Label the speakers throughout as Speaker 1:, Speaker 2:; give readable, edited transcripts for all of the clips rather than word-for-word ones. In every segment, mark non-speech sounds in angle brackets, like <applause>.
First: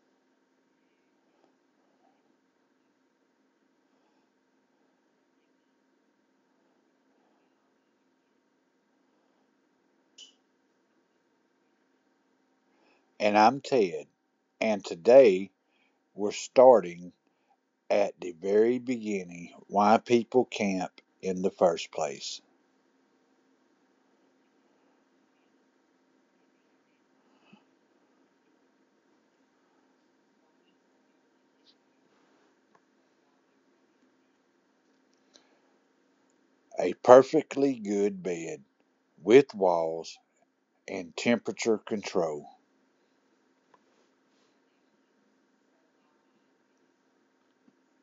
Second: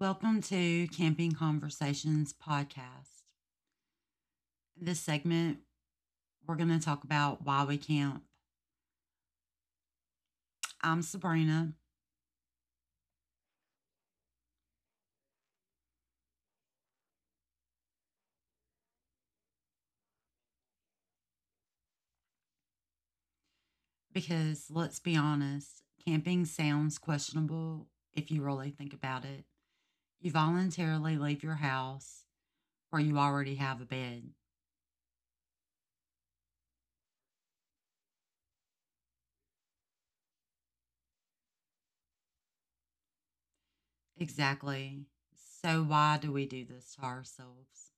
Speaker 1: Welcome to Camping Conversations podcast. In this segment, we're going to talk about why we camp. I'm Sabrina,
Speaker 2: And I'm Ted, and today we're starting at the very beginning why people camp in the first place.
Speaker 1: because let's be honest, camping sounds questionable if you really think about it. You voluntarily leave your house where you already have a bed.
Speaker 2: A perfectly good bed with walls and temperature control.
Speaker 1: Exactly. So, why do we do this to ourselves?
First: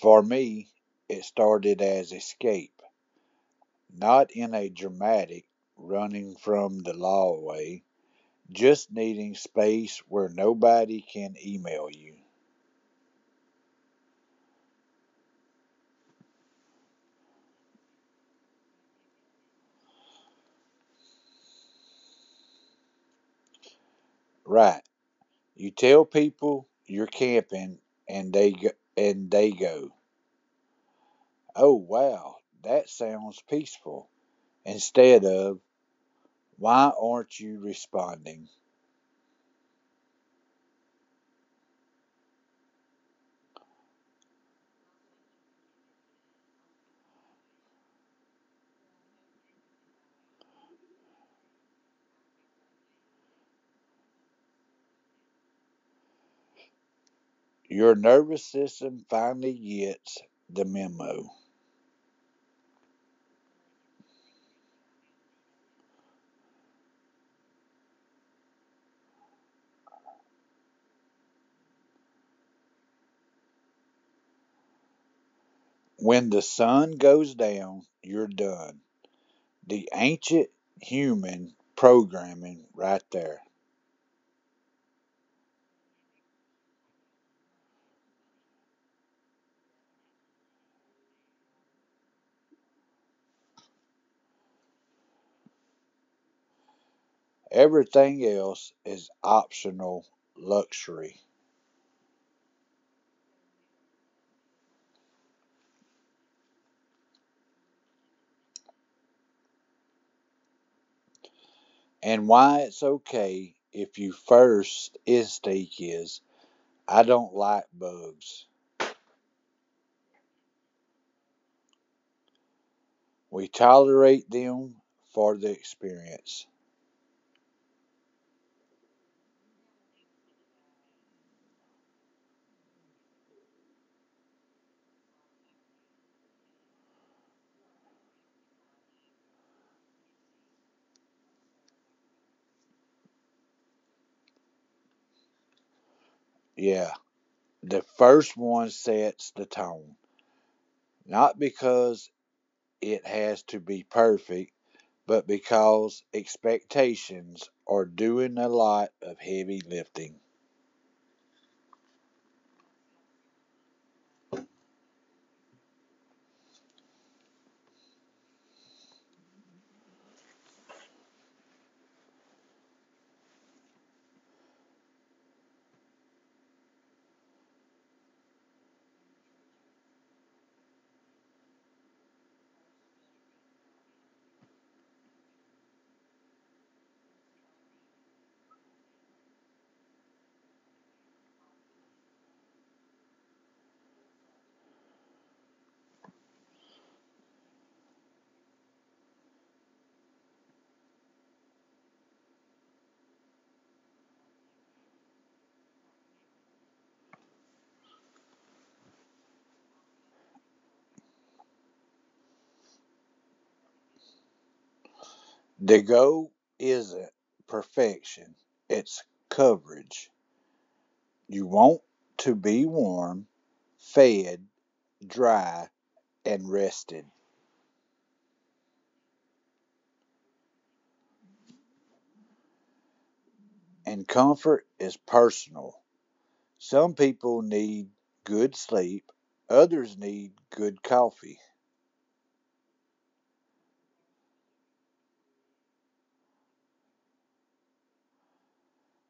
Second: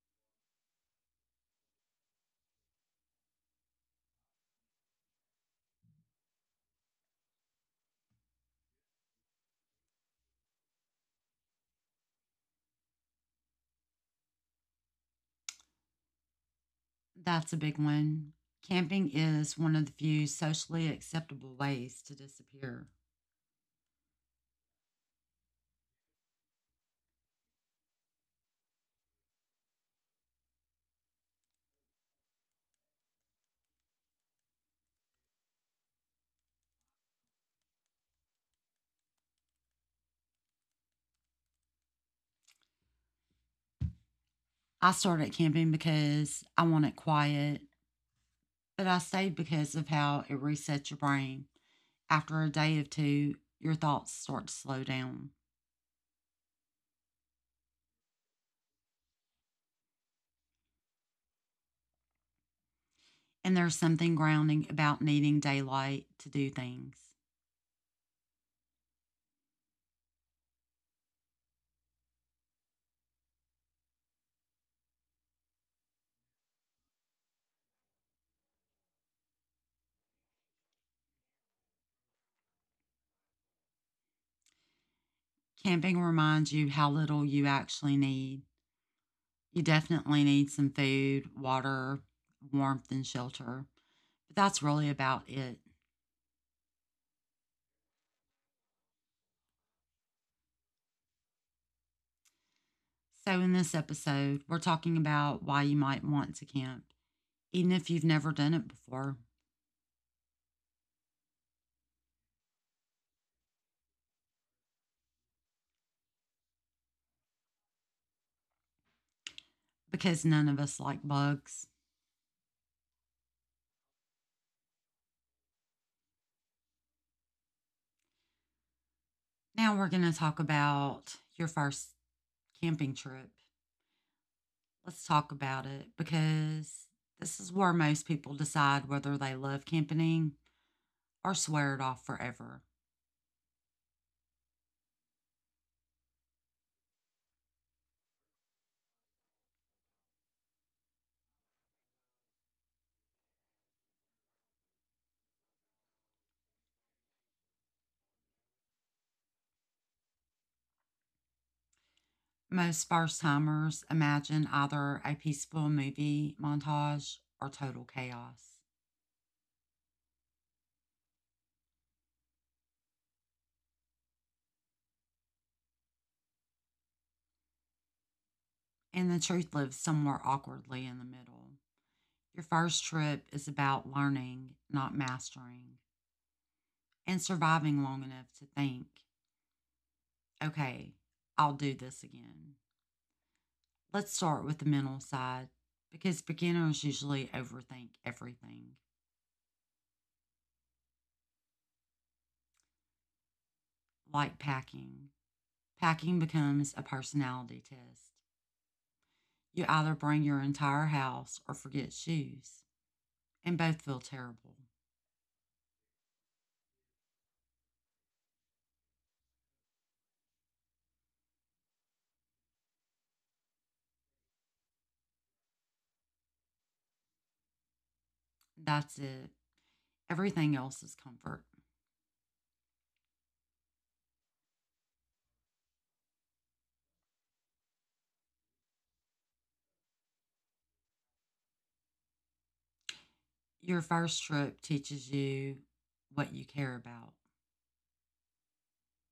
Speaker 2: For me, it started as escape, not in a dramatic running from the law way, just needing space where nobody can email you.
Speaker 1: That's a big one. Camping is one of the few socially acceptable ways to disappear.
Speaker 2: Right, you tell people you're camping and they go, and they go, "Oh, wow, that sounds peaceful." Instead of, "Why aren't you responding?"
Speaker 1: I started camping because I wanted quiet, but I stayed because of how it resets your brain. After a day or two, your thoughts start to slow down.
Speaker 2: Your nervous system finally gets the memo.
Speaker 1: And there's something grounding about needing daylight to do things.
Speaker 2: When the sun goes down, you're done. The ancient human programming right there.
Speaker 1: Camping reminds you how little you actually need. You definitely need some food, water, warmth, and shelter, but that's really about it.
Speaker 2: Everything else is optional luxury.
Speaker 1: So, in this episode, we're talking about why you might want to camp, even if you've never done it before.
Speaker 2: And why it's okay if you first instinct is I don't like bugs.
Speaker 1: Because none of us like bugs.
Speaker 2: We tolerate them for the experience.
Speaker 1: Now we're going to talk about your first camping trip. Let's talk about it because this is where most people decide whether they love camping or swear it off forever.
Speaker 2: Yeah, the first one sets the tone, not because it has to be perfect, but because expectations are doing a lot of heavy lifting.
Speaker 1: Most first timers imagine either a peaceful movie montage or total chaos. And the truth lives somewhere awkwardly in the middle. Your first trip is about learning, not mastering, and surviving long enough to think, okay, I'll do this again. Let's start with the mental side because beginners usually overthink everything, like packing. Packing becomes a personality test. You either bring your entire house or forget shoes, and both feel terrible.
Speaker 2: The goal isn't perfection, it's coverage. You want to be warm, fed, dry, and rested.
Speaker 1: That's it. Everything else is comfort.
Speaker 2: And comfort is personal. Some people need good sleep, others need good coffee.
Speaker 1: Your first trip teaches you what you care about.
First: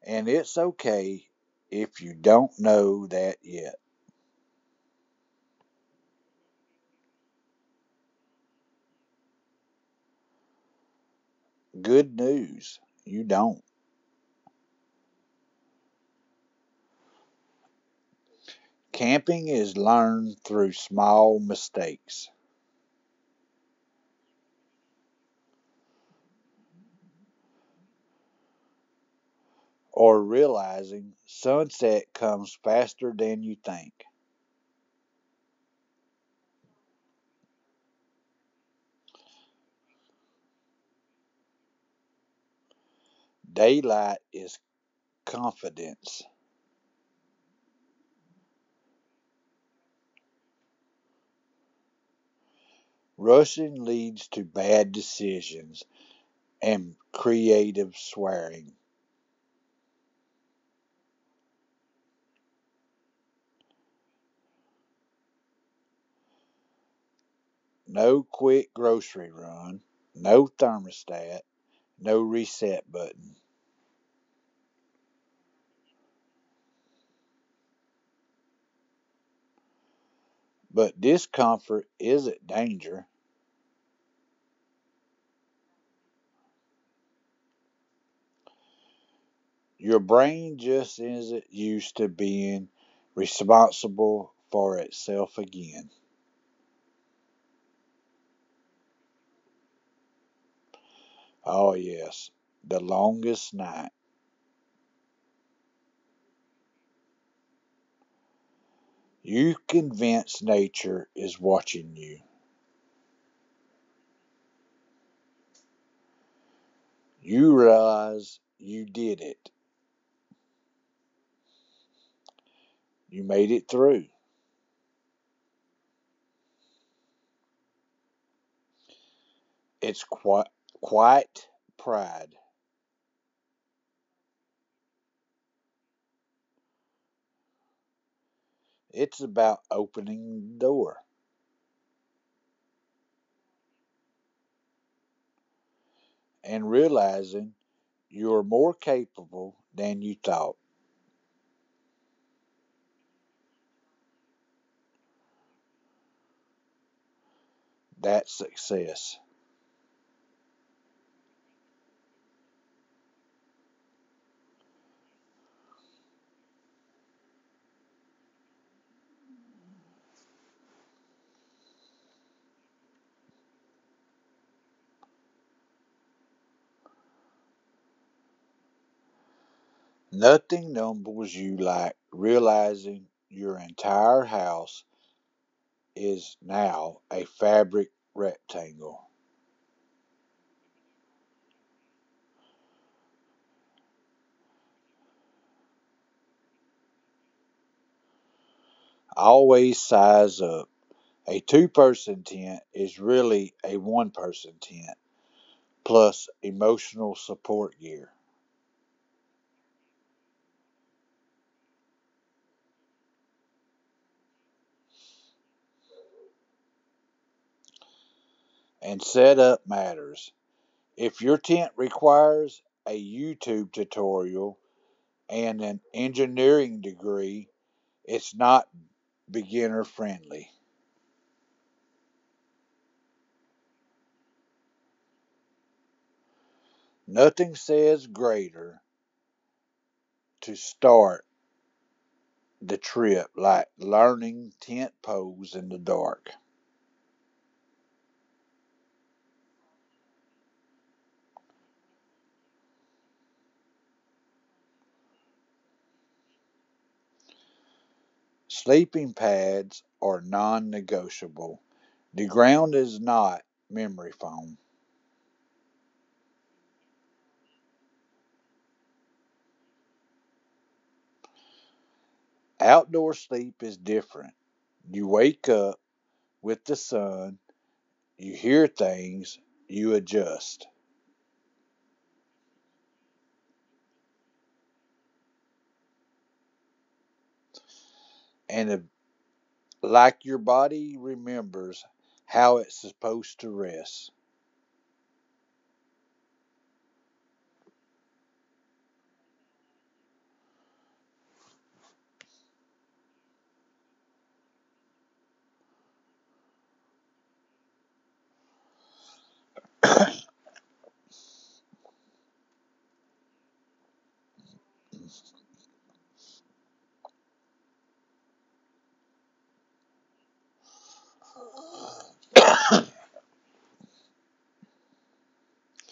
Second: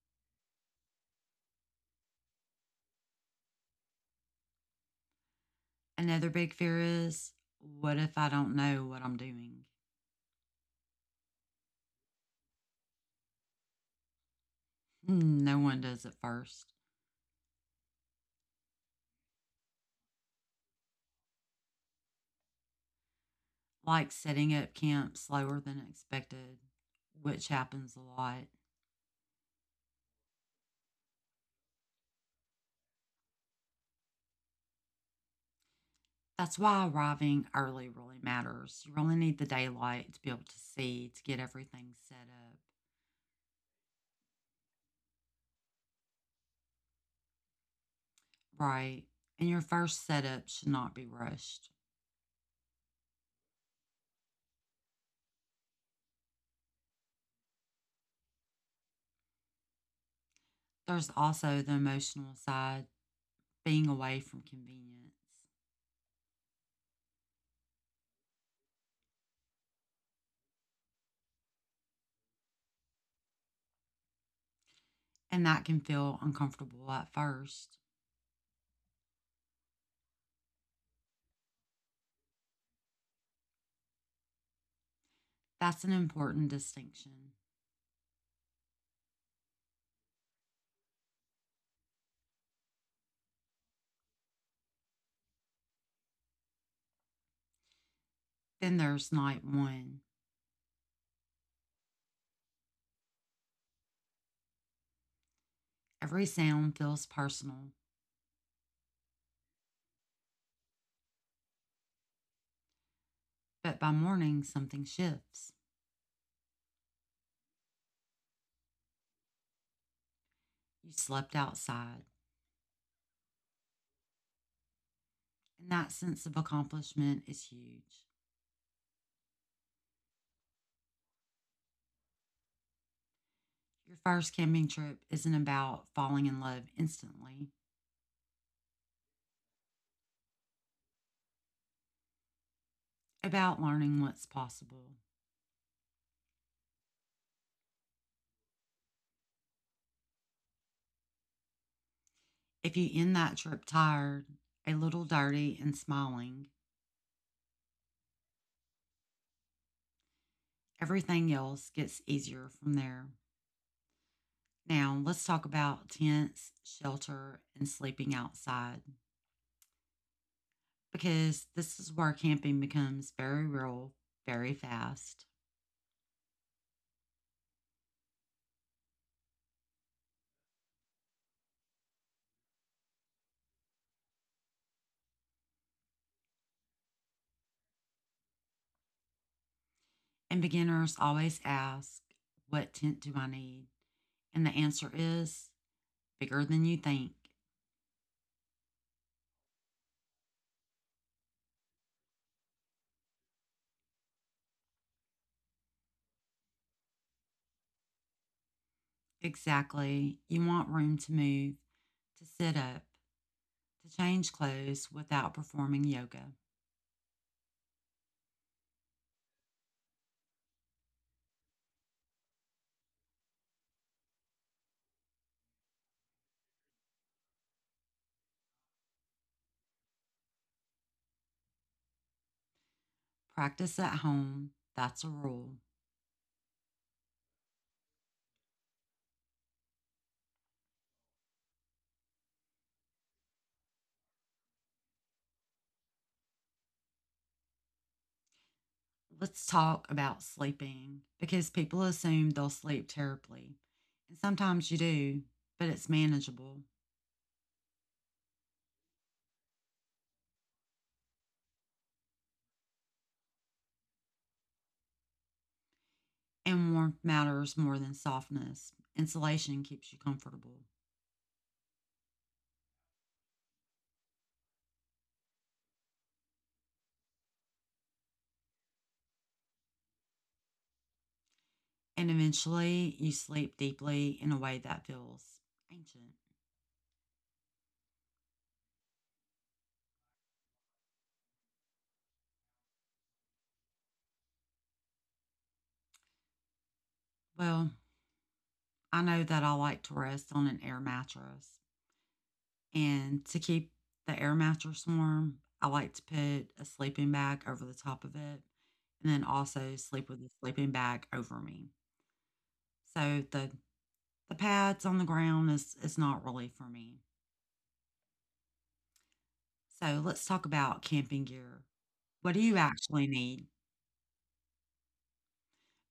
Speaker 2: And it's okay if you don't know that yet.
Speaker 1: Another big fear is, what if I don't know what I'm doing?
Speaker 2: Good news, you don't.
Speaker 1: Hmm. No one does at first.
Speaker 2: Camping is learned through small mistakes
Speaker 1: Like setting up camp slower than expected, which happens a lot.
Speaker 2: or realizing sunset comes faster than you think.
Speaker 1: That's why arriving early really matters. You really need the daylight to be able to see to get everything set up
Speaker 2: Daylight is confidence.
Speaker 1: right. And your first setup should not be rushed.
Speaker 2: Rushing leads to bad decisions and creative swearing.
Speaker 1: There's also the emotional side, being away from convenience,
Speaker 2: No quick grocery run, no thermostat, no reset button.
Speaker 1: and that can feel uncomfortable at first.
Speaker 2: But discomfort isn't danger.
Speaker 1: That's an important distinction.
Speaker 2: Your brain just isn't used to being responsible for itself again.
Speaker 1: Then there's night one.
Speaker 2: Oh, yes, the longest night.
Speaker 1: Every sound feels personal,
Speaker 2: You convince nature is watching you.
Speaker 1: but by morning, something shifts.
Speaker 2: You realize you did it.
Speaker 1: You slept outside,
Speaker 2: You made it through.
Speaker 1: and that sense of accomplishment is huge.
Speaker 2: It's quite pride.
Speaker 1: Your first camping trip isn't about falling in love instantly,
Speaker 2: It's about opening the door
Speaker 1: about learning what's possible.
Speaker 2: and realizing you're more capable than you thought.
Speaker 1: If you end that trip tired, a little dirty, and smiling,
Speaker 2: That's success.
Speaker 1: everything else gets easier from there. Now, let's talk about tents, shelter, and sleeping outside because this is where camping becomes very real very fast.
Speaker 2: Nothing numbs you like realizing your entire house is now a fabric rectangle,
Speaker 1: And beginners always ask, what tent do I need? And the answer is bigger than you think.
Speaker 2: always size up. A two-person tent is really a one person tent, plus emotional support gear.
Speaker 1: Exactly. You want room to move, to sit up, to change clothes without performing yoga.
Speaker 2: And setup matters. If your tent requires a YouTube tutorial and an engineering degree, it's not beginner friendly.
Speaker 1: Practice at home. That's a rule.
Speaker 2: Nothing says greater to start the trip like learning tent poles in the dark.
Speaker 1: Let's talk about sleeping because people assume they'll sleep terribly. And sometimes you do, but it's manageable.
Speaker 2: Sleeping pads are non negotiable. The ground is not memory foam.
Speaker 1: And warmth matters more than softness. Insulation keeps you comfortable.
Speaker 2: Outdoor sleep is different. You wake up with the sun, you hear things, you adjust.
Speaker 1: And eventually, you sleep deeply in a way that feels ancient.
Speaker 2: And if, like, your body remembers how it's supposed to rest,
Speaker 1: Well, I know that I like to rest on an air mattress, and to keep the air mattress warm, I like to put a sleeping bag over the top of it, and then also sleep with the sleeping bag over me. So the pads on the ground is not really for me. So let's talk about camping gear. What do you actually need?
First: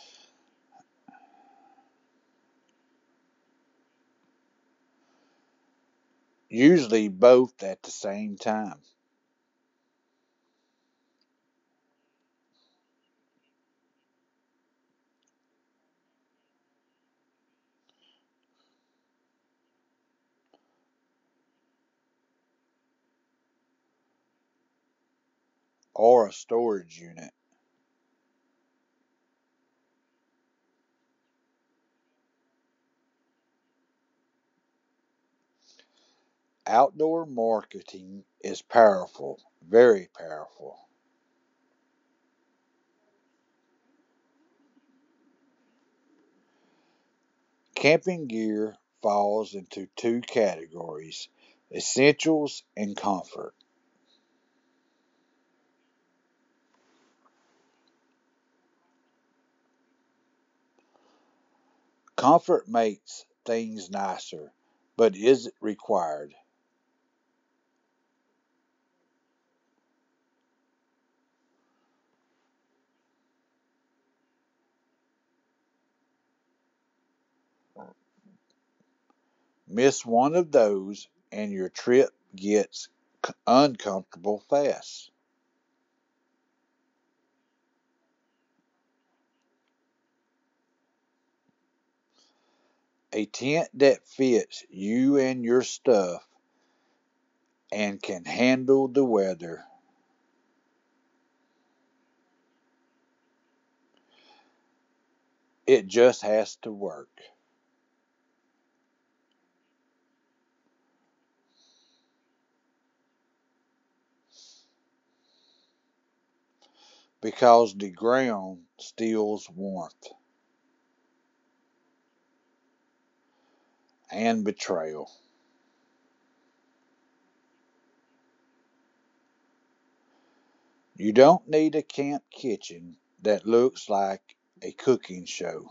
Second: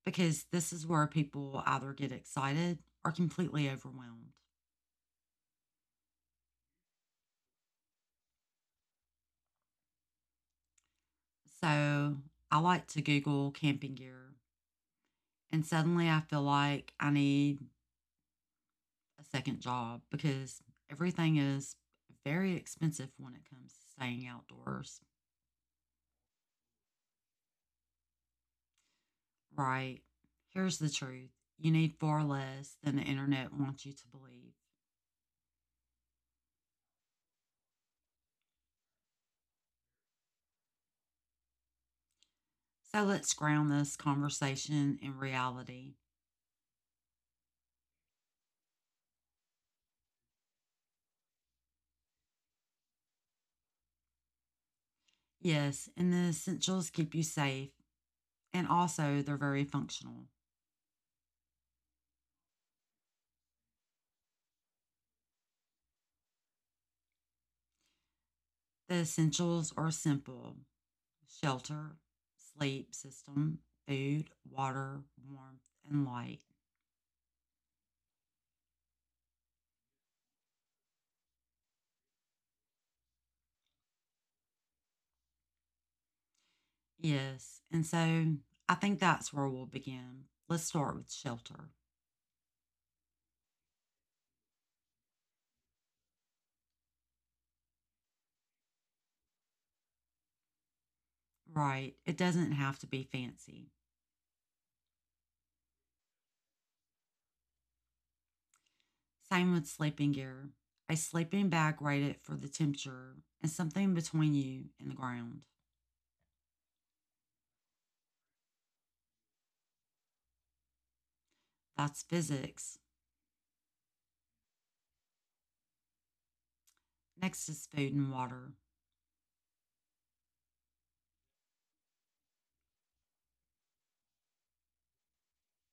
Speaker 1: Because this is where people either get excited or completely overwhelmed.
Speaker 2: usually both at the same time,
Speaker 1: So I like to Google camping gear. And suddenly I feel like I need a second job because everything is very expensive when it comes to staying outdoors,
Speaker 2: or a storage unit.
Speaker 1: right? Here's the truth: you need far less than the internet wants you to believe.
Speaker 2: Outdoor marketing is powerful, very powerful.
Speaker 1: So let's ground this conversation in reality.
Speaker 2: Camping gear falls into two categories, essentials and comfort.
Speaker 1: Yes, and the essentials keep you safe, and also they're very functional.
Speaker 2: Comfort makes things nicer, but is it required?
Speaker 1: The essentials are simple: shelter, sleep system, food, water, warmth, and light.
Speaker 2: Miss one of those and your trip gets uncomfortable fast.
Speaker 1: Yes. And so I think that's where we'll begin. Let's start with shelter.
Speaker 2: A tent that fits you and your stuff and can handle the weather,
Speaker 1: Right. It doesn't have to be fancy.
Speaker 2: it just has to work
Speaker 1: Same with sleeping gear. A sleeping bag rated for the temperature and something between you and the ground.
Speaker 2: because the ground steals warmth
Speaker 1: That's physics.
Speaker 2: and betrayal.
Speaker 1: Next is food and water.
Speaker 2: You don't need a camp kitchen that looks like a cooking show.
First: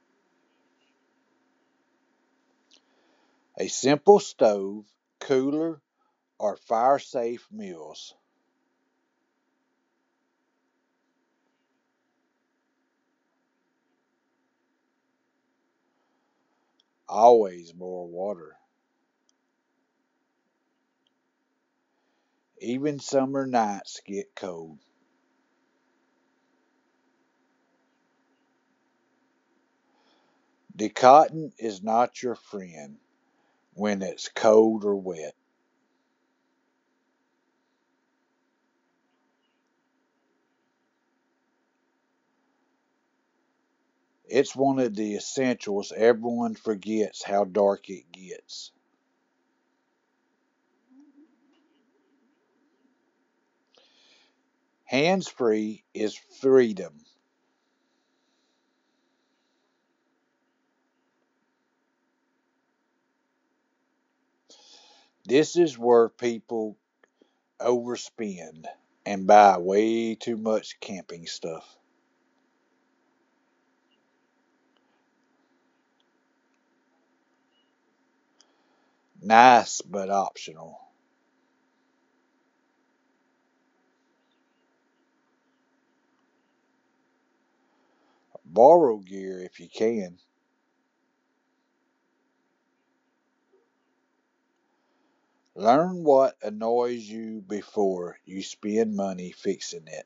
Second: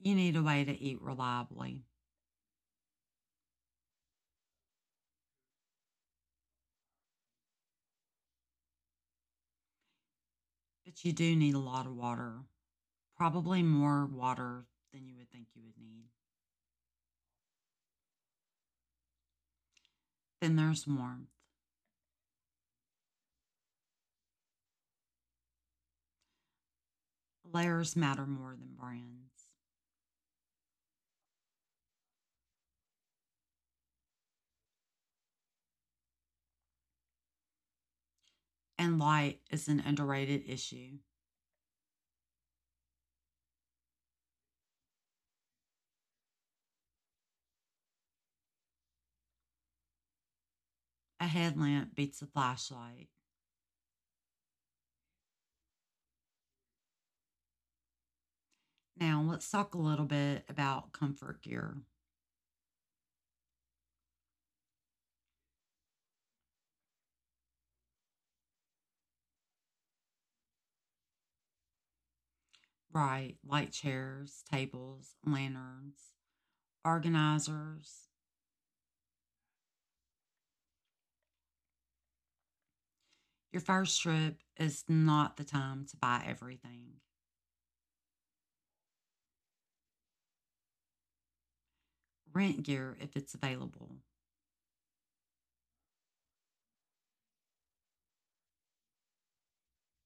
Speaker 1: You need a way to eat reliably,
Speaker 2: A simple stove, cooler, or fire safe meals.
Speaker 1: but you do need a lot of water. Probably more water than you would think you would need.
Speaker 2: Always more water.
Speaker 1: Then there's warmth.
Speaker 2: Even summer nights get cold.
Speaker 1: Layers matter more than brands.
Speaker 2: The cotton is not your friend when it's cold or wet.
Speaker 1: And light is an underrated issue.
Speaker 2: It's one of the essentials everyone forgets how dark it gets.
Speaker 1: A headlamp beats a flashlight.
Speaker 2: Hands free is freedom.
Speaker 1: Now, let's talk a little bit about comfort gear.
Speaker 2: This is where people overspend and buy way too much camping stuff.
Speaker 1: Right, light chairs, tables, lanterns, organizers.
Speaker 2: Nice but optional.
Speaker 1: Your first trip is not the time to buy everything.
Speaker 2: Borrow gear if you can.
Speaker 1: Rent gear if it's available.
Speaker 2: Learn what annoys you before you spend money fixing it.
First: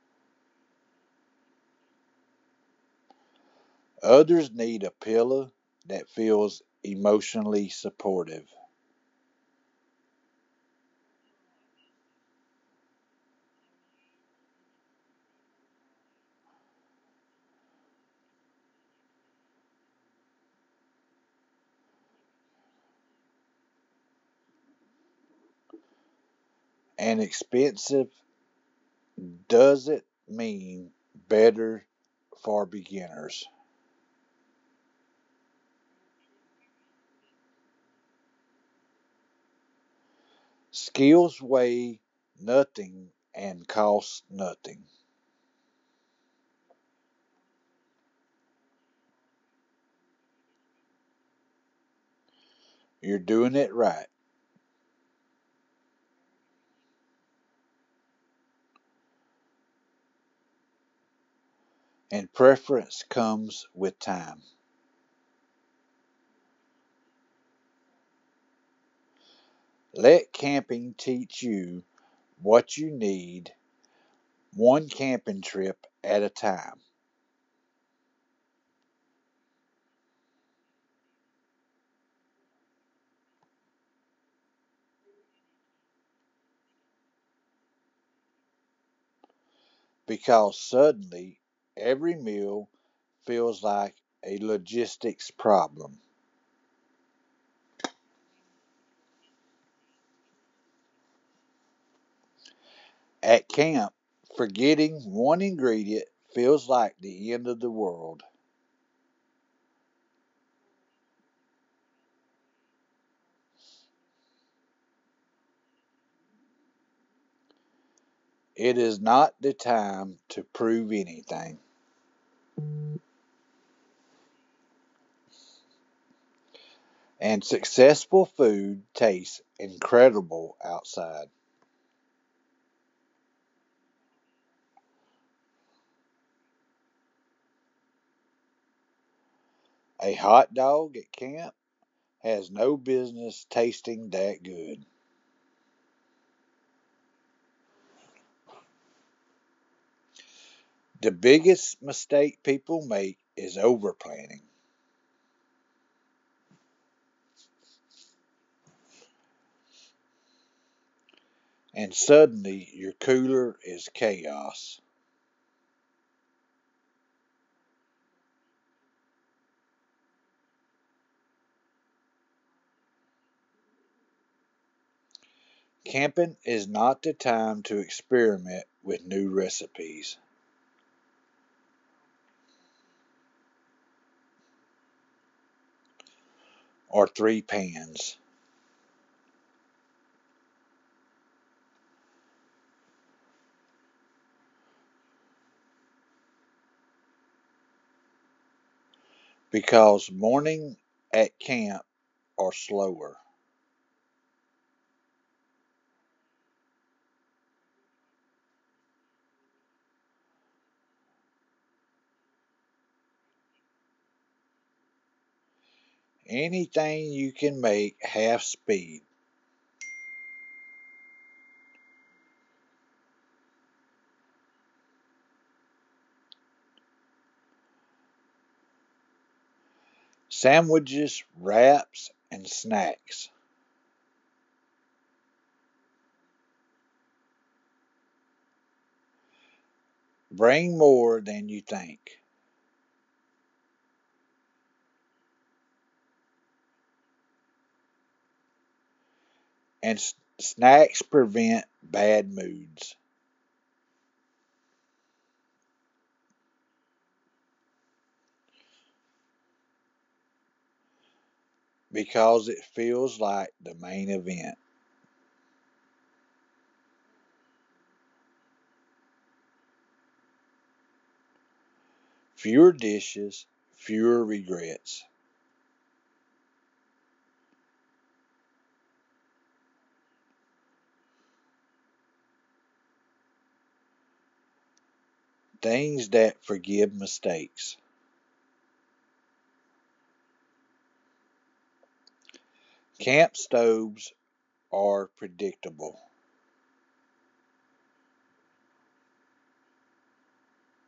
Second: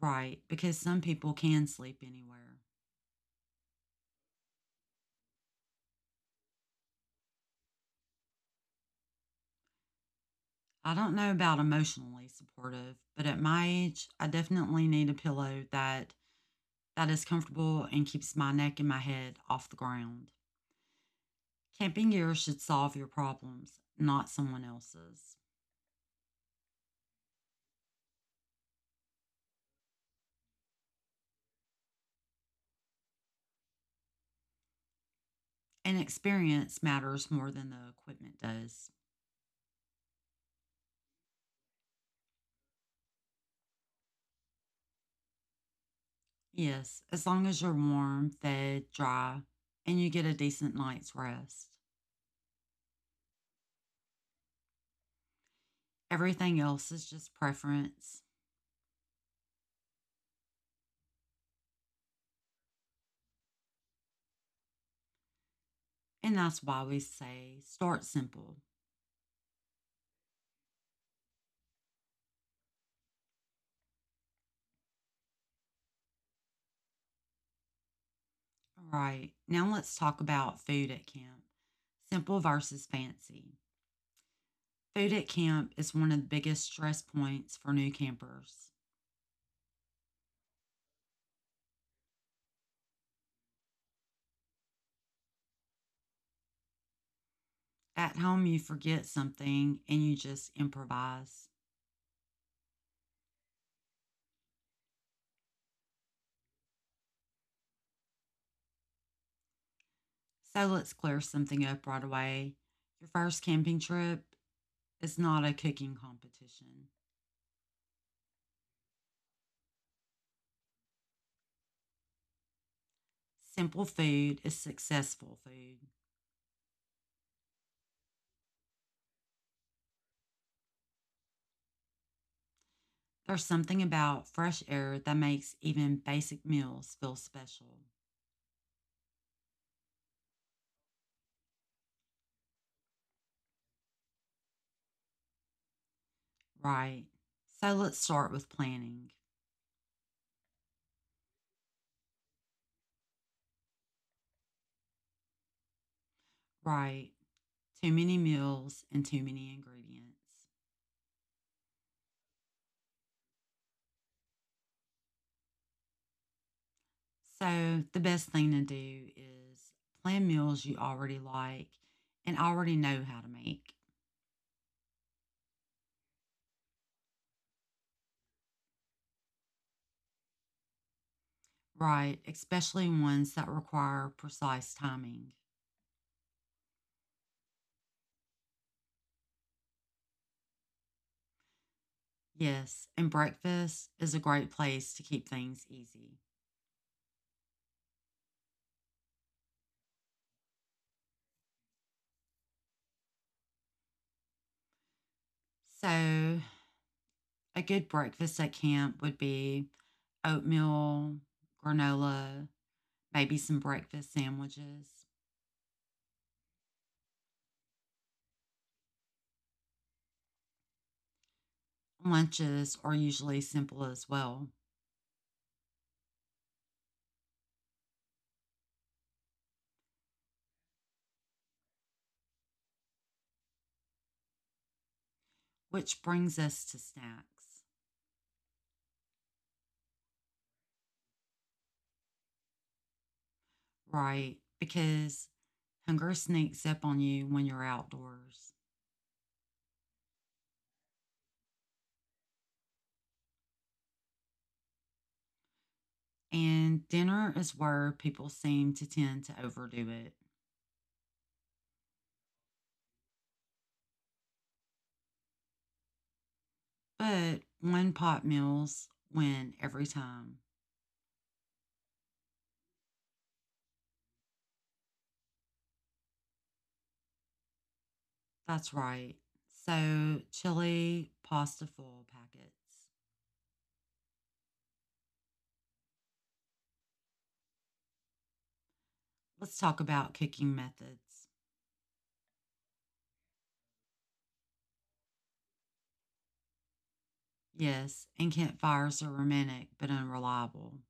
Speaker 1: Right, because some people can sleep anywhere.
Speaker 2: Others need a pillow that feels emotionally supportive
Speaker 1: I don't know about emotionally supportive, but at my age, I definitely need a pillow that is comfortable and keeps my neck and my head off the ground. Camping gear should solve your problems, not someone else's.
Speaker 2: and expensive doesn't mean better for beginners.
Speaker 1: And experience matters more than the equipment does.
Speaker 2: Skills weigh nothing and cost nothing.
Speaker 1: Yes, as long as you're warm, fed, dry, and you get a decent night's rest.
Speaker 2: You're doing it right,
Speaker 1: Everything else is just preference.
Speaker 2: and preference comes with time.
Speaker 1: And that's why we say start simple.
Speaker 2: Let camping teach you what you need, one camping trip at a time.
Speaker 1: All right, now let's talk about food at camp, simple versus fancy. Food at camp is one of the biggest stress points for new campers.
Speaker 2: Because suddenly every meal feels like a logistics problem.
Speaker 1: At home, you forget something and you just improvise.
Speaker 2: At camp, forgetting one ingredient feels like the end of the world.
Speaker 1: So let's clear something up right away. Your first camping trip is not a cooking competition.
Speaker 2: It is not the time to prove anything,
Speaker 1: Simple food is successful food.
Speaker 2: and successful food tastes incredible outside.
Speaker 1: There's something about fresh air that makes even basic meals feel special.
Speaker 2: A hot dog at camp has no business tasting that good.
Speaker 1: Right. So let's start with planning.
Speaker 2: The biggest mistake people make is overplanning,
Speaker 1: Right. Too many meals and too many ingredients.
Speaker 2: and suddenly your cooler is chaos.
Speaker 1: So the best thing to do is plan meals you already like and already know how to make,
Speaker 2: Camping is not the time to experiment with new recipes
Speaker 1: right? Especially ones that require precise timing.
Speaker 2: or three pans
Speaker 1: Yes, and breakfast is a great place to keep things easy.
Speaker 2: because morning at camp are slower.
Speaker 1: So, a good breakfast at camp would be oatmeal, granola, maybe some breakfast sandwiches.
Speaker 2: Anything you can make half speed
Speaker 1: Lunches are usually simple as well,
Speaker 2: sandwiches, wraps, and snacks.
Speaker 1: which brings us to snacks,
Speaker 2: Bring more than you think.
Speaker 1: right? Because hunger sneaks up on you when you're outdoors.
Speaker 2: And snacks prevent bad moods
Speaker 1: And dinner is where people seem to tend to overdo it.
Speaker 2: because it feels like the main event.
Speaker 1: But one pot meals win every time.
Speaker 2: Fewer dishes, fewer regrets.
Speaker 1: That's right. So, chili, pasta full packets.
Speaker 2: Things that forgive mistakes.
Speaker 1: Let's talk about cooking methods.
Speaker 2: Camp stoves are predictable.
Speaker 1: Yes, and campfires are romantic but unreliable,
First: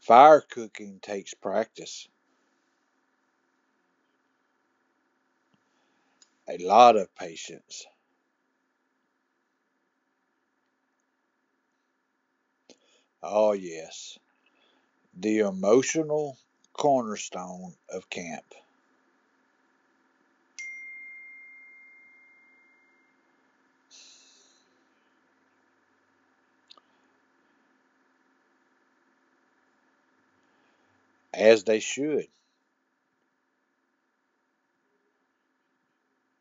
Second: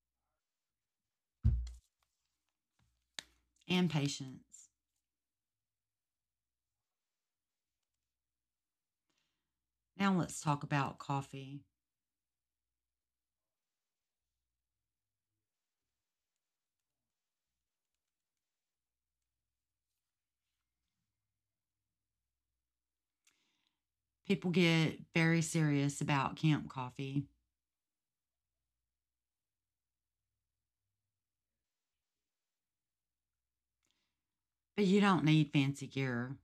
Speaker 2: Fire cooking takes practice,
Speaker 1: and patience.
Speaker 2: a lot of patience.
Speaker 1: Now, let's talk about coffee.
Speaker 2: Oh, yes, the emotional cornerstone of camp,
Speaker 1: People get very serious about camp coffee,
Speaker 2: as they should.
Speaker 1: but you don't need fancy gear.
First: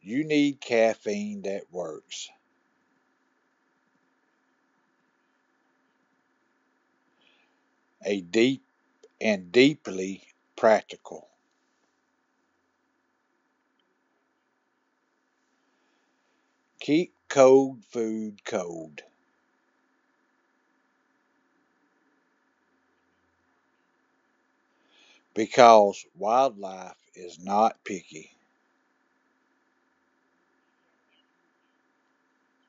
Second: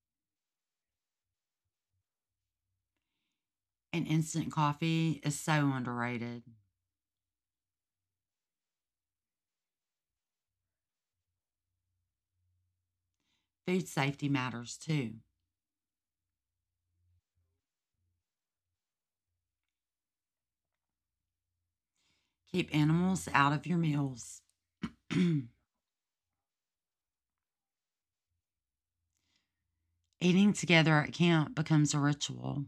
Speaker 2: You need caffeine that works,
Speaker 1: And instant coffee is so underrated.
Speaker 2: a deep and deeply practical.
Speaker 1: Food safety matters too.
Speaker 2: Keep cold food cold.
Speaker 1: Keep animals out of your meals. <clears throat>
Speaker 2: Because wildlife is not picky.
Speaker 1: Eating together at camp becomes a ritual.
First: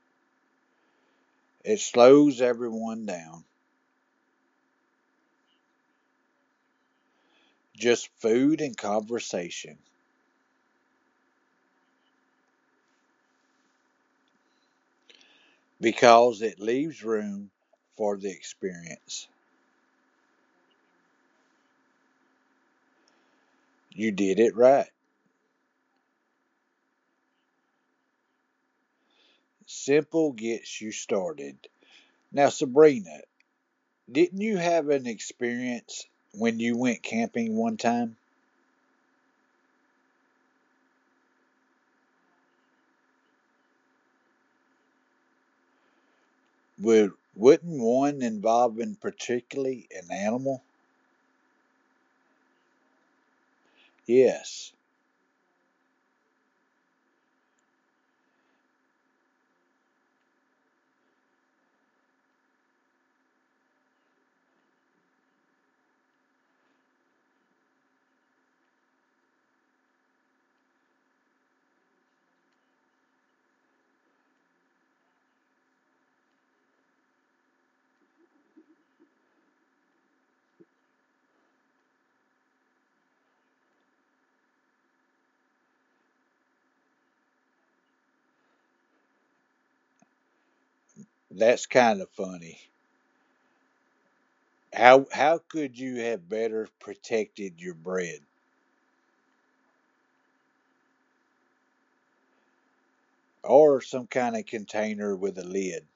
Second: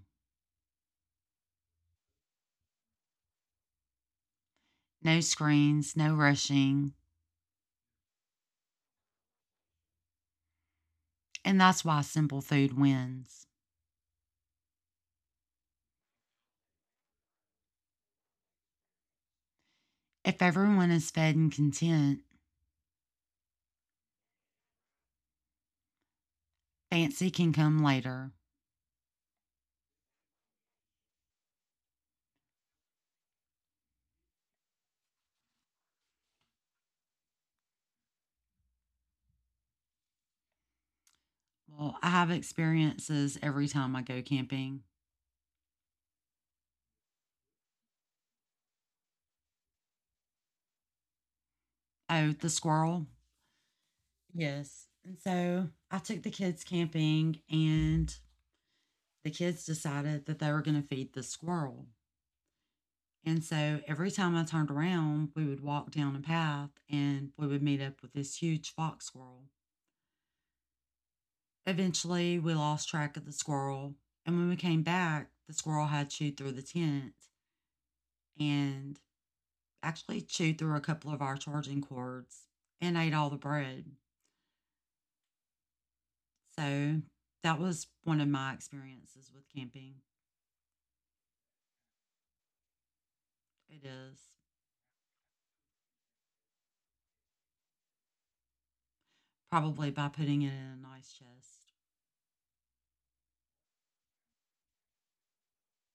Speaker 2: It slows everyone down,
Speaker 1: No screens, no rushing,
Speaker 2: just food and conversation,
Speaker 1: and that's why simple food wins.
Speaker 2: because it leaves room for the experience.
Speaker 1: If everyone is fed and content,
Speaker 2: You did it right.
Speaker 1: fancy can come later.
Speaker 2: Simple gets you started. Now, Sabrina, didn't you have an experience when you went camping one time?
Speaker 1: Well, I have experiences every time I go camping.
Speaker 2: Wouldn't one involving particularly an animal?
Speaker 1: Oh, the squirrel?
Speaker 2: Yes,
Speaker 1: Yes. And so I took the kids camping and the kids decided that they were going to feed the squirrel. And so every time I turned around, we would walk down a path and we would meet up with this huge fox squirrel. Eventually, we lost track of the squirrel. And when we came back, the squirrel had chewed through the tent and actually chewed through a couple of our charging cords and ate all the bread. So that was one of my experiences with camping.
Speaker 2: that's kind of funny.
Speaker 1: It is.
Speaker 2: How could you have better protected your bread
Speaker 1: Probably by putting it in a nice chest.
Speaker 2: or some kind of container with a lid?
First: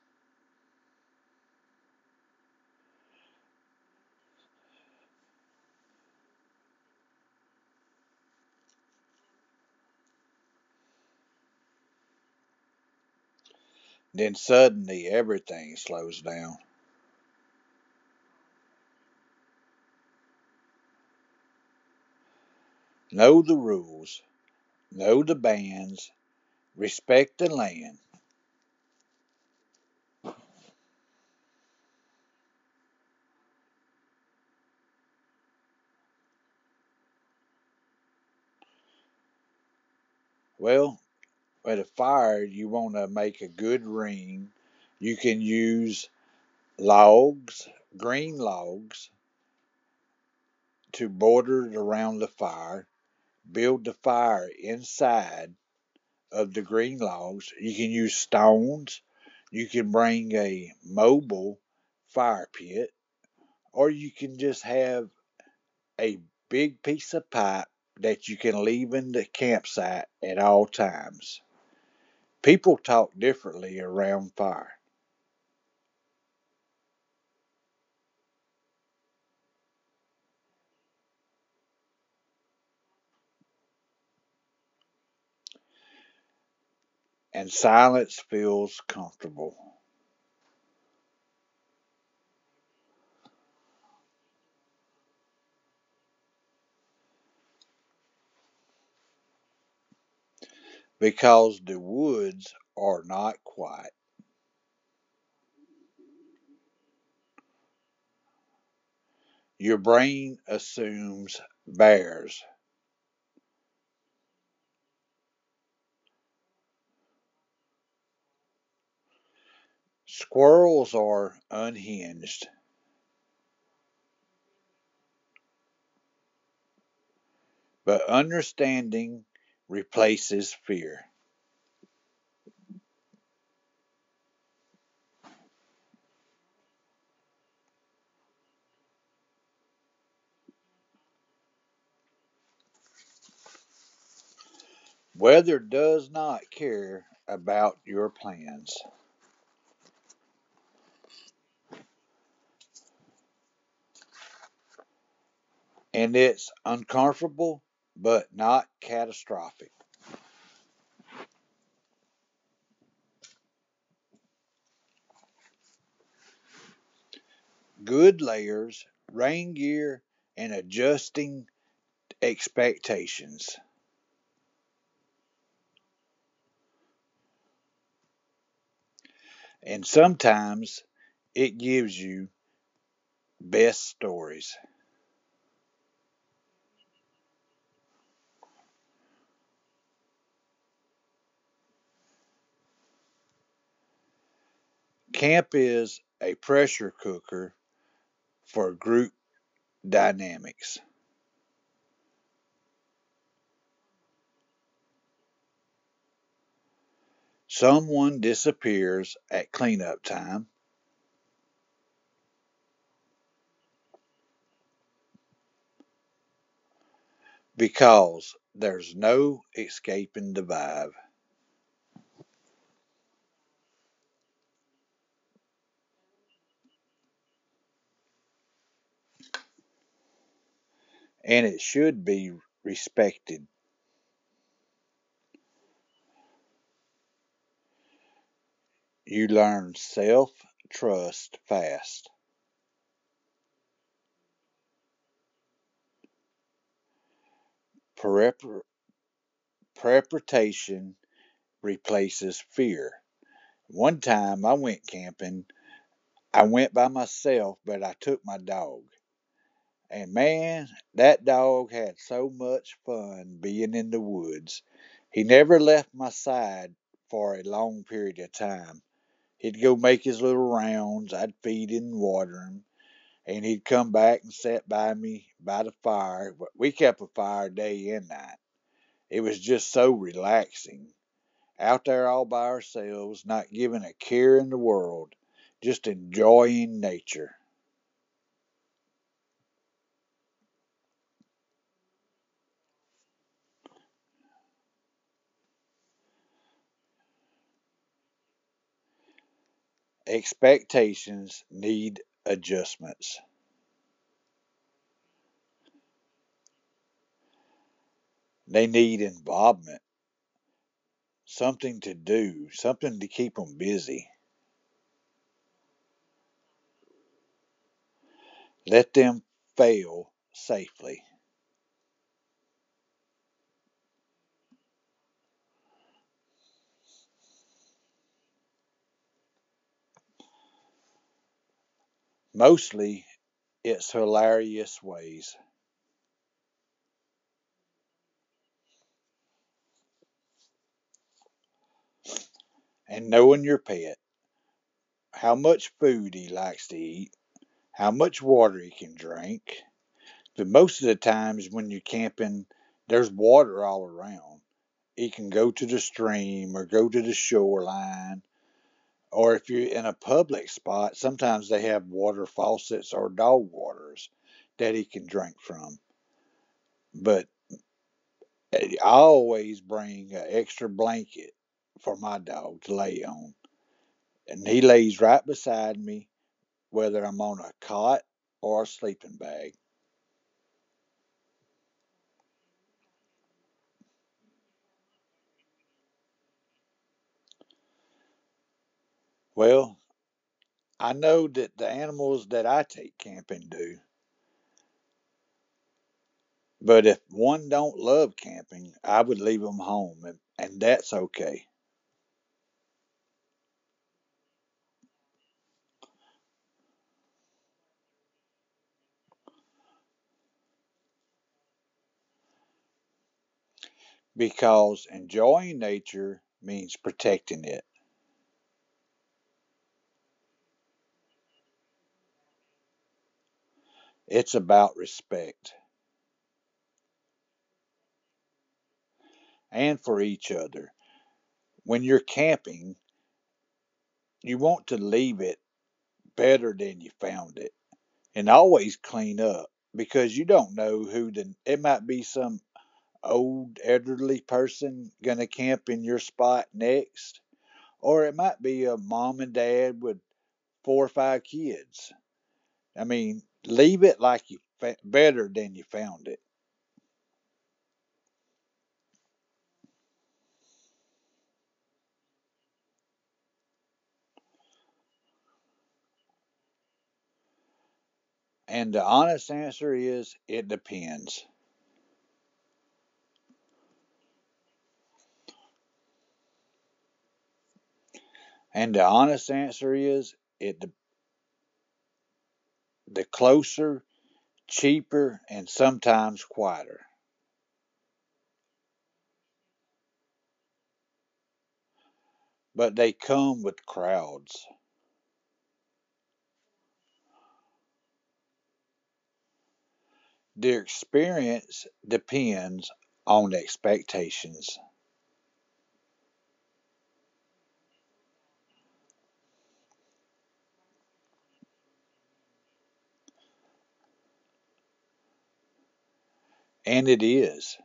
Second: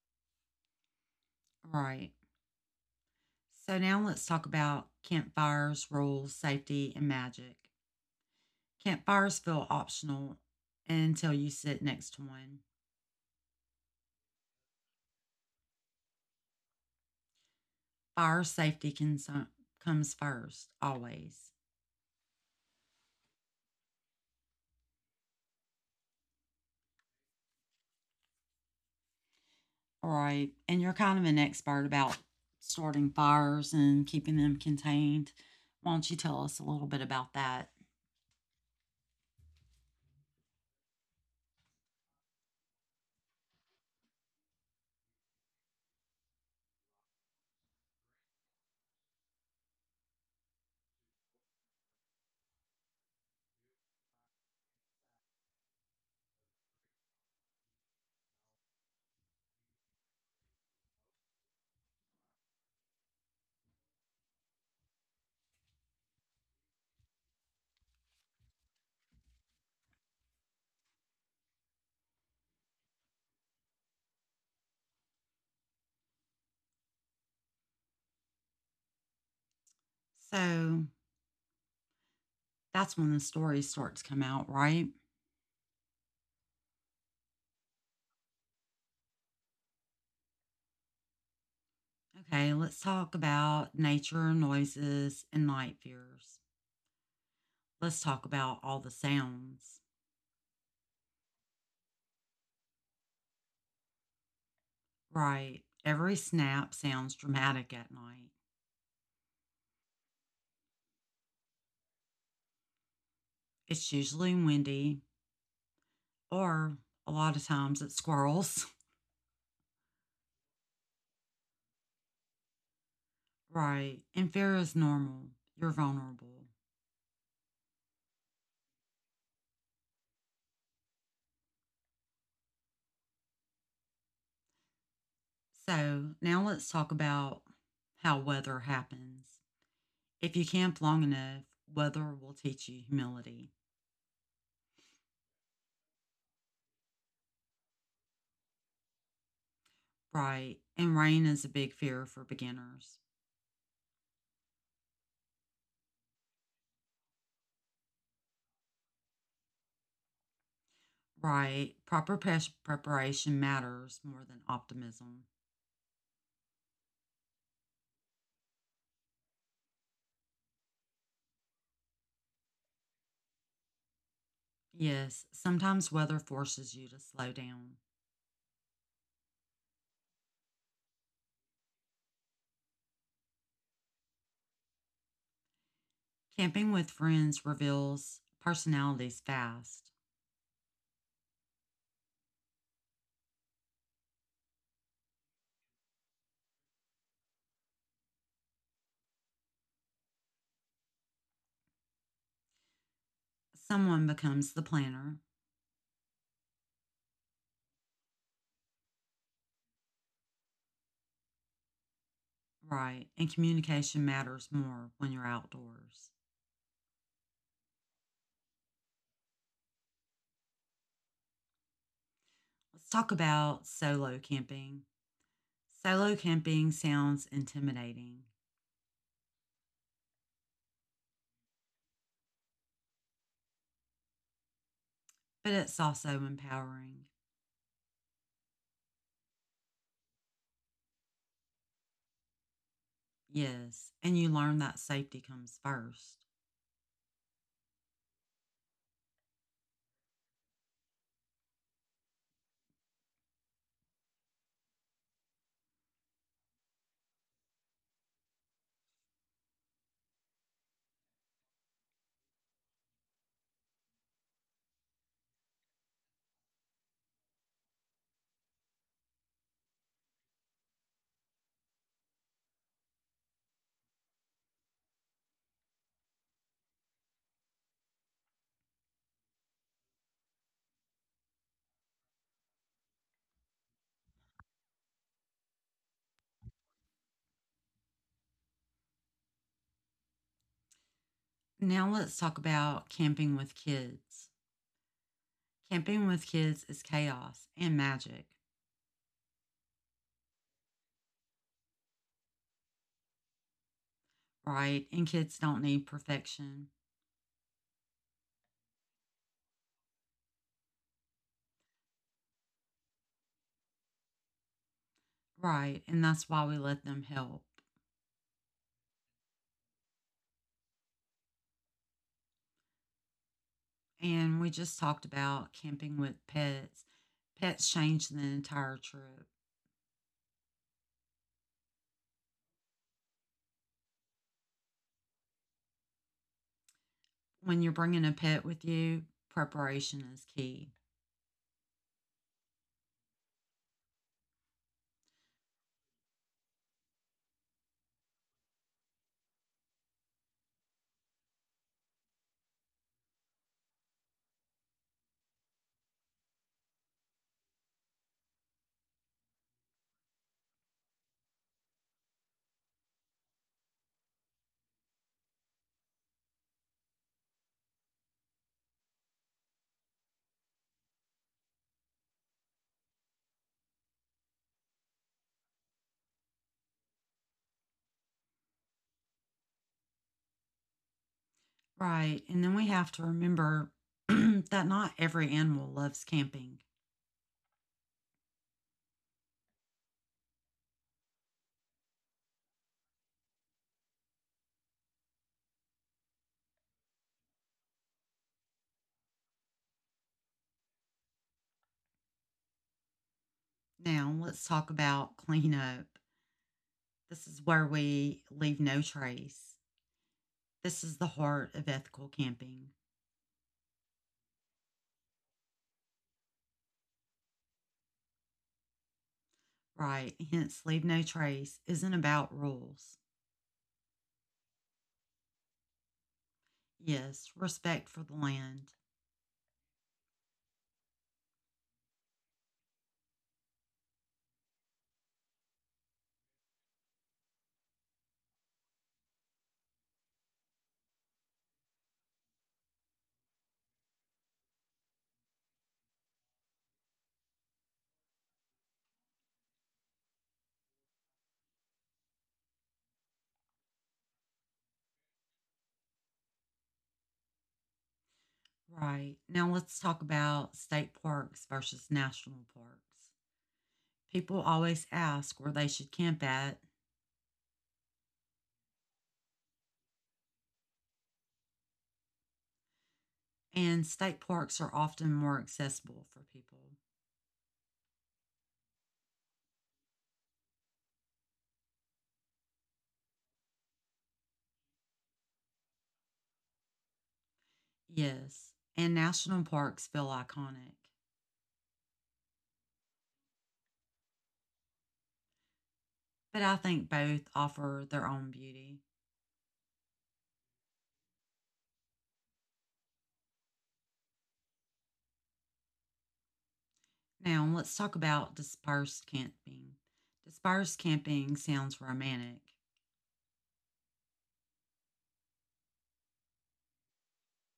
Speaker 1: Right. So now let's talk about campfires, rules, safety, and magic. Campfires feel optional until you sit next to one.
Speaker 2: Then suddenly everything slows down.
Speaker 1: Fire safety can, comes first, always.
Speaker 2: Know the rules, know the bans, respect the land.
Speaker 1: All right. And you're kind of an expert about starting fires and keeping them contained. Why don't you tell us a little bit about that?
Speaker 2: Well, at a fire you want to make a good ring. You can use logs, green logs, to border it around the fire. Build the fire inside of the green logs. You can use stones. You can bring a mobile fire pit, or you can just have a big piece of pipe that you can leave in the campsite at all times. People talk differently around fire,
Speaker 1: So that's when the stories start to come out, right?
Speaker 2: and silence feels comfortable
Speaker 1: Okay, let's talk about nature, noises, and night fears. Let's talk about all the sounds.
Speaker 2: because the woods are not quiet.
Speaker 1: Right. Every snap sounds dramatic at night.
Speaker 2: Your brain assumes bears.
Speaker 1: It's usually windy, or a lot of times it's squirrels. <laughs>
Speaker 2: Squirrels are unhinged.
Speaker 1: Right. And fear is normal. You're vulnerable.
Speaker 2: But understanding replaces fear.
Speaker 1: So now let's talk about how weather happens. If you camp long enough, weather will teach you humility.
Speaker 2: Weather does not care about your plans,
Speaker 1: Right. And rain is a big fear for beginners.
Speaker 2: and it's uncomfortable but not catastrophic.
Speaker 1: Right. Preparation matters more than optimism.
Speaker 2: Good layers, rain gear, and adjusting expectations.
Speaker 1: Yes, sometimes weather forces you to slow down.
Speaker 2: And sometimes it gives you best stories.
Speaker 1: Camping with friends reveals personalities fast.
Speaker 2: Camp is a pressure cooker for group dynamics.
Speaker 1: Someone becomes the planner,
Speaker 2: Someone disappears at cleanup time
Speaker 1: right? And communication matters more when you're outdoors.
Speaker 2: because there's no escaping the vibe
Speaker 1: Let's talk about solo camping. Solo camping sounds intimidating,
Speaker 2: and it should be respected.
Speaker 1: but it's also empowering.
Speaker 2: You learn self trust fast.
Speaker 1: Yes, and you learn that safety comes first.
Speaker 2: Prep- Preparation replaces fear. One time I went camping, I went by myself, but I took my dog. And, man, that dog had so much fun being in the woods. He never left my side for a long period of time. He'd go make his little rounds, I'd feed him and water him, and he'd come back and sit by me by the fire we kept a fire day and night. It was just so relaxing, out there all by ourselves, not giving a care in the world, just enjoying nature.
Speaker 1: Now let's talk about camping with kids. Camping with kids is chaos and magic.
Speaker 2: Expectations need adjustments.
Speaker 1: Right, and kids don't need perfection.
Speaker 2: They need involvement, something to do, something to keep them busy.
Speaker 1: Right, and that's why we let them help.
Speaker 2: Let them fail safely.
Speaker 1: And we just talked about camping with pets. Pets change the entire trip.
Speaker 2: Mostly its hilarious ways,
Speaker 1: When you're bringing a pet with you, preparation is key.
Speaker 2: and knowing your pet, how much food he likes to eat, how much water he can drink. But most of the times when you're camping, there's water all around. He can go to the stream or go to the shoreline, or if you're in a public spot, sometimes they have water faucets or dog waters that he can drink from. But I always bring an extra blanket for my dog to lay on and he lays right beside me, whether I'm on a cot or a sleeping bag.
Speaker 1: Right, and then we have to remember <clears throat> that not every animal loves camping.
Speaker 2: Well, I know that the animals that I take camping do, but if one don't love camping, I would leave them home, and that's okay
Speaker 1: Now, let's talk about cleanup. This is where we leave no trace. This is the heart of ethical camping.
Speaker 2: because enjoying nature means protecting it.
Speaker 1: Right, hence leave no trace isn't about rules.
Speaker 2: It's about respect
Speaker 1: Yes, respect for the land.
Speaker 2: and for each other. When you're camping, you want to leave it better than you found it. And always clean up because you don't know who the it might be. Some old elderly person gonna camp in your spot next, or it might be a mom and dad with four or five kids. I mean, leave it like you better than you found it
Speaker 1: Right. Now let's talk about state parks versus national parks. People always ask where they should camp at,
Speaker 2: and the honest answer is it depends
Speaker 1: and state parks are often more accessible for people.
Speaker 2: and the honest answer is it de- the closer cheaper and sometimes quieter
Speaker 1: Yes, and national parks feel iconic,
Speaker 2: but they come with crowds.
Speaker 1: but I think both offer their own beauty.
Speaker 2: Their experience depends on expectations,
Speaker 1: Now let's talk about dispersed camping. Dispersed camping sounds romantic.
Speaker 2: and it is,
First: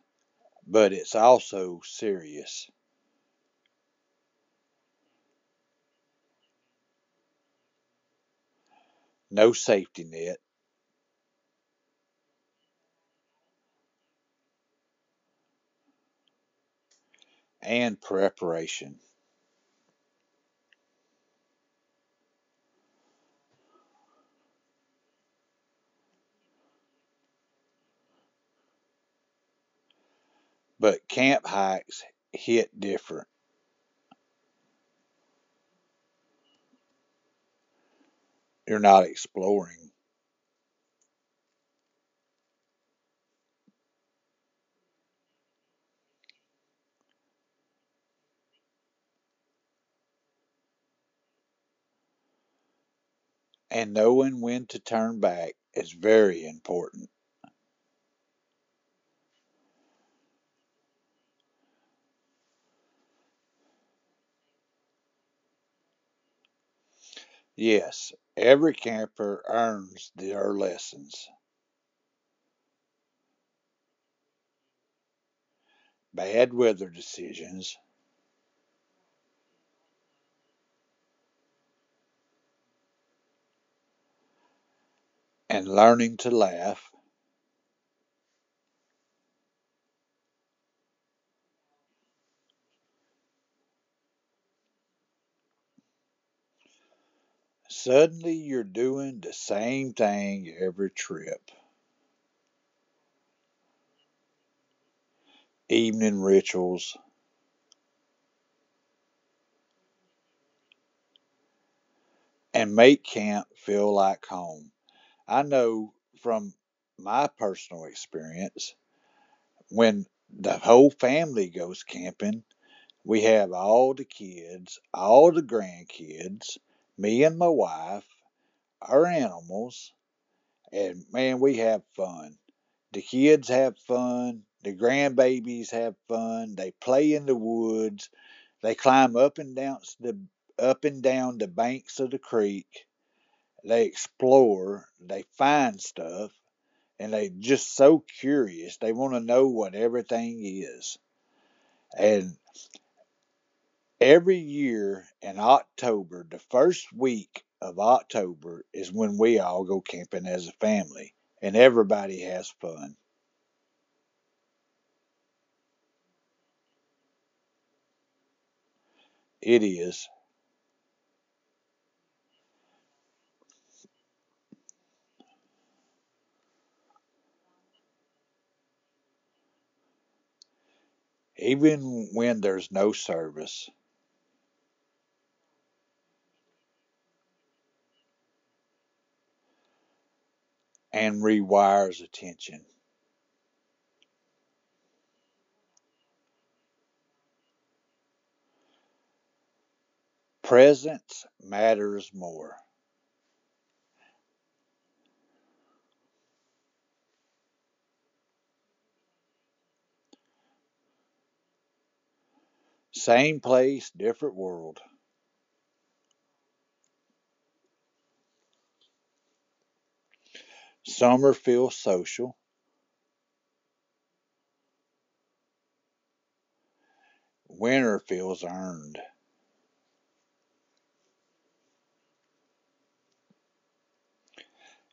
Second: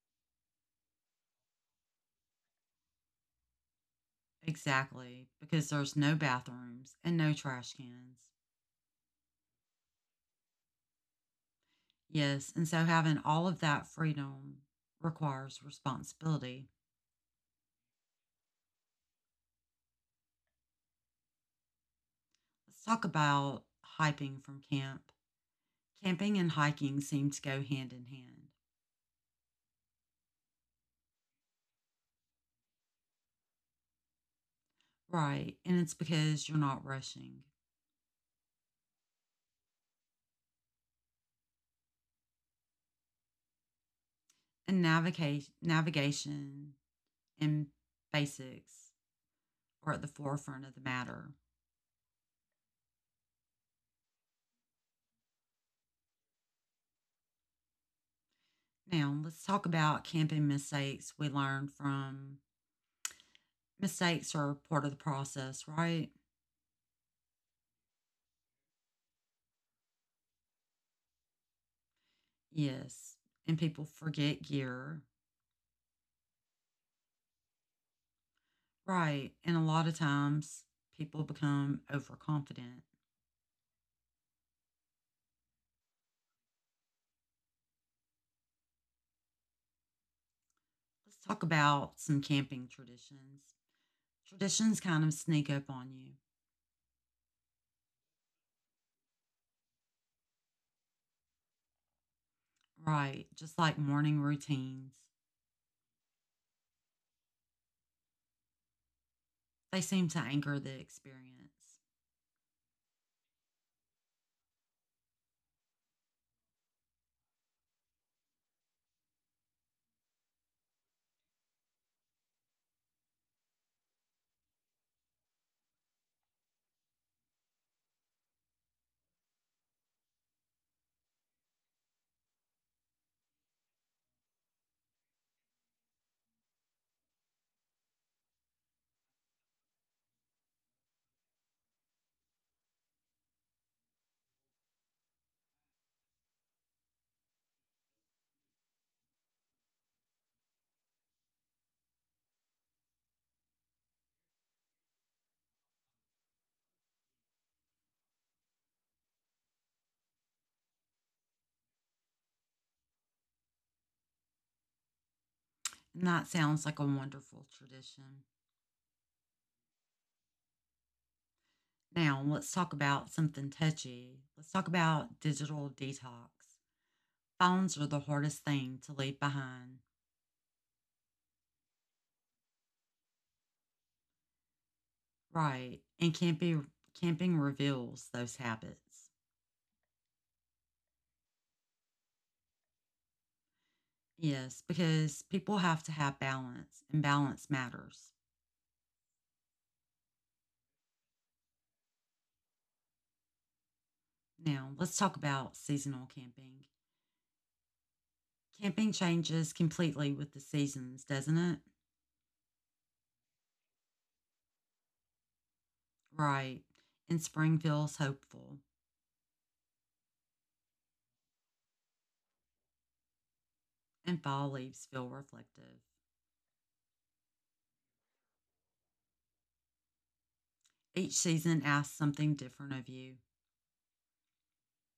Speaker 2: but it's also serious.
Speaker 1: Exactly, because there's no bathrooms and no trash cans.
Speaker 2: No safety net
Speaker 1: Yes, and so having all of that freedom requires responsibility.
Speaker 2: and preparation.
Speaker 1: Let's talk about hiking from camp. Camping and hiking seem to go hand in hand.
Speaker 2: But camp hikes hit different.
Speaker 1: Right, and it's because you're not rushing.
Speaker 2: You're not exploring,
Speaker 1: And navigation and basics are at the forefront of the matter.
Speaker 2: and knowing when to turn back is very important.
Speaker 1: Now, let's talk about camping mistakes we learned from. Mistakes are part of the process, right?
Speaker 2: Yes, every camper earns their lessons
Speaker 1: Yes, and people forget gear.
Speaker 2: bad weather decisions,
Speaker 1: Right, and a lot of times people become overconfident.
Speaker 2: and learning to laugh.
Speaker 1: Let's talk about some camping traditions. Traditions kind of sneak up on you.
Speaker 2: Suddenly you're doing the same thing every trip
Speaker 1: Right, just like morning routines.
Speaker 2: evening rituals
Speaker 1: They seem to anchor the experience.
Speaker 2: and make camp feel like home. I know from my personal experience when the whole family goes camping, we have all the kids, all the grandkids, me and my wife, our animals, and, man, we have fun. The kids have fun, the grandbabies have fun, they play in the woods, they climb up and down the banks of the creek. They explore. They find stuff, and they're just so curious. They want to know what everything is. And every year in October, the first week of October is when we all go camping as a family, and everybody has fun.
Speaker 1: And that sounds like a wonderful tradition.
Speaker 2: It is
Speaker 1: Now, let's talk about something touchy. Let's talk about digital detox. Phones are the hardest thing to leave behind.
Speaker 2: even when there's no service
Speaker 1: Right, and camping reveals those habits.
Speaker 2: and rewires attention.
Speaker 1: Yes, because people have to have balance, and balance matters.
Speaker 2: Presence matters more.
Speaker 1: Now, let's talk about seasonal camping. Camping changes completely with the seasons, doesn't it?
Speaker 2: Same place, different world.
Speaker 1: Right. And spring feels hopeful,
Speaker 2: Summer feels social,
Speaker 1: and fall leaves feel reflective.
Speaker 2: winter feels earned,
Speaker 1: Each season asks something different of you.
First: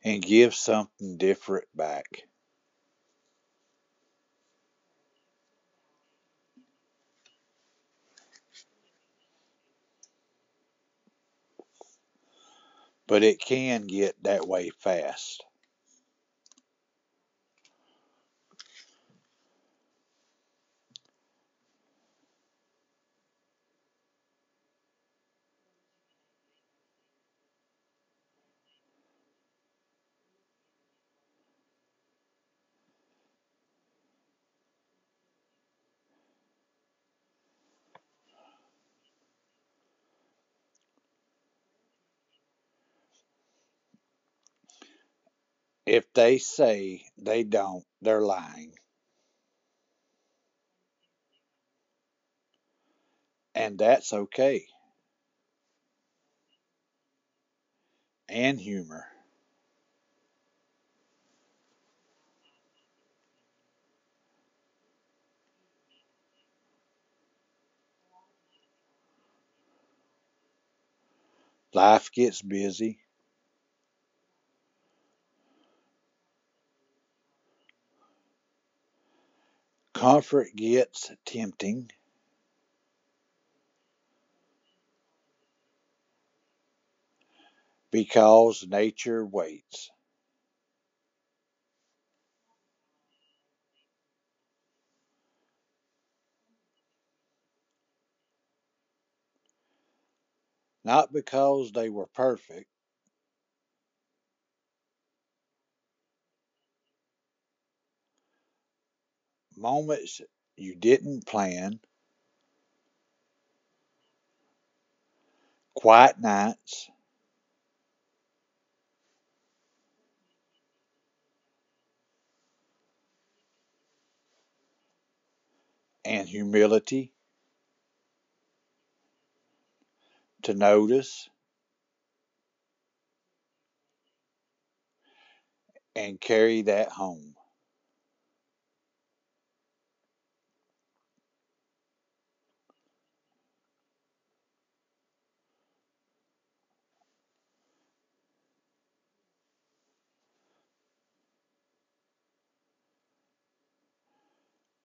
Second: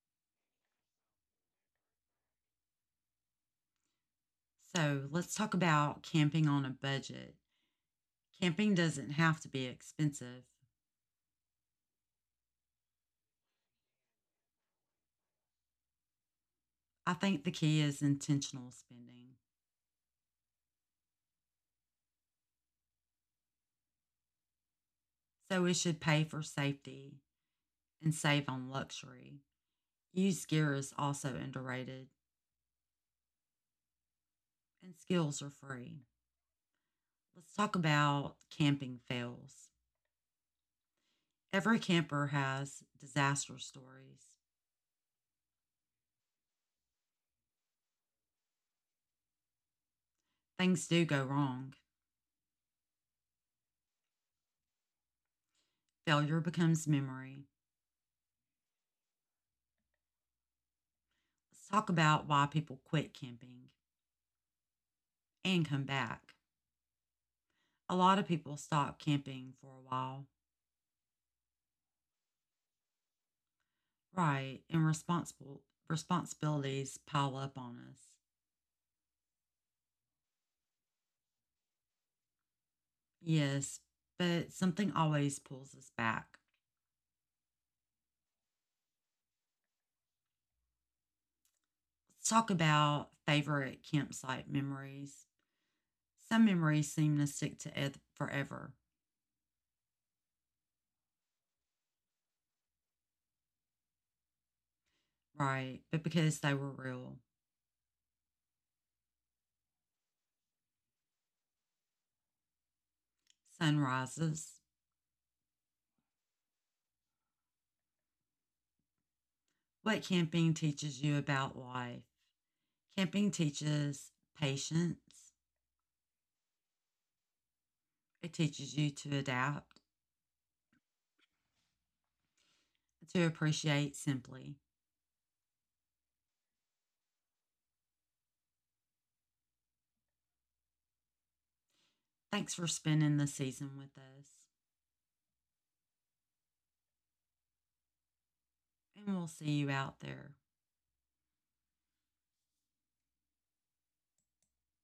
Speaker 2: and gives something different back.
Speaker 1: So, let's talk about camping on a budget. Camping doesn't have to be expensive.
Speaker 2: But it can get that way fast.
Speaker 1: I think the key is intentional spending. So we should pay for safety and save on luxury. Used gear is also underrated, and skills are free. Let's talk about camping fails. Every camper has disaster stories.
Speaker 2: If they say they don't, they're lying,
Speaker 1: Things do go wrong,
Speaker 2: and that's okay.
Speaker 1: failure becomes memory.
Speaker 2: And humor.
Speaker 1: Let's talk about why people quit camping and come back. A lot of people stop camping for a while,
Speaker 2: Life gets busy,
Speaker 1: right? And responsible responsibilities pile up on us.
Speaker 2: comfort gets tempting
Speaker 1: Yes, but something always pulls us back.
Speaker 2: because nature waits.
Speaker 1: Let's talk about favorite campsite memories. Some memories seem to forever,
Speaker 2: Not because they were perfect,
Speaker 1: right? But because they were real.
Speaker 2: moments you didn't plan,
Speaker 1: Sunrises.
Speaker 2: quiet nights,
Speaker 1: What camping teaches you about life? Camping teaches patience.
Speaker 2: and humility
Speaker 1: It teaches you to adapt,
Speaker 2: to notice
Speaker 1: to appreciate simply.
Speaker 2: and carry that home.
Speaker 1: Thanks for spending the season with us, and we'll see you out there.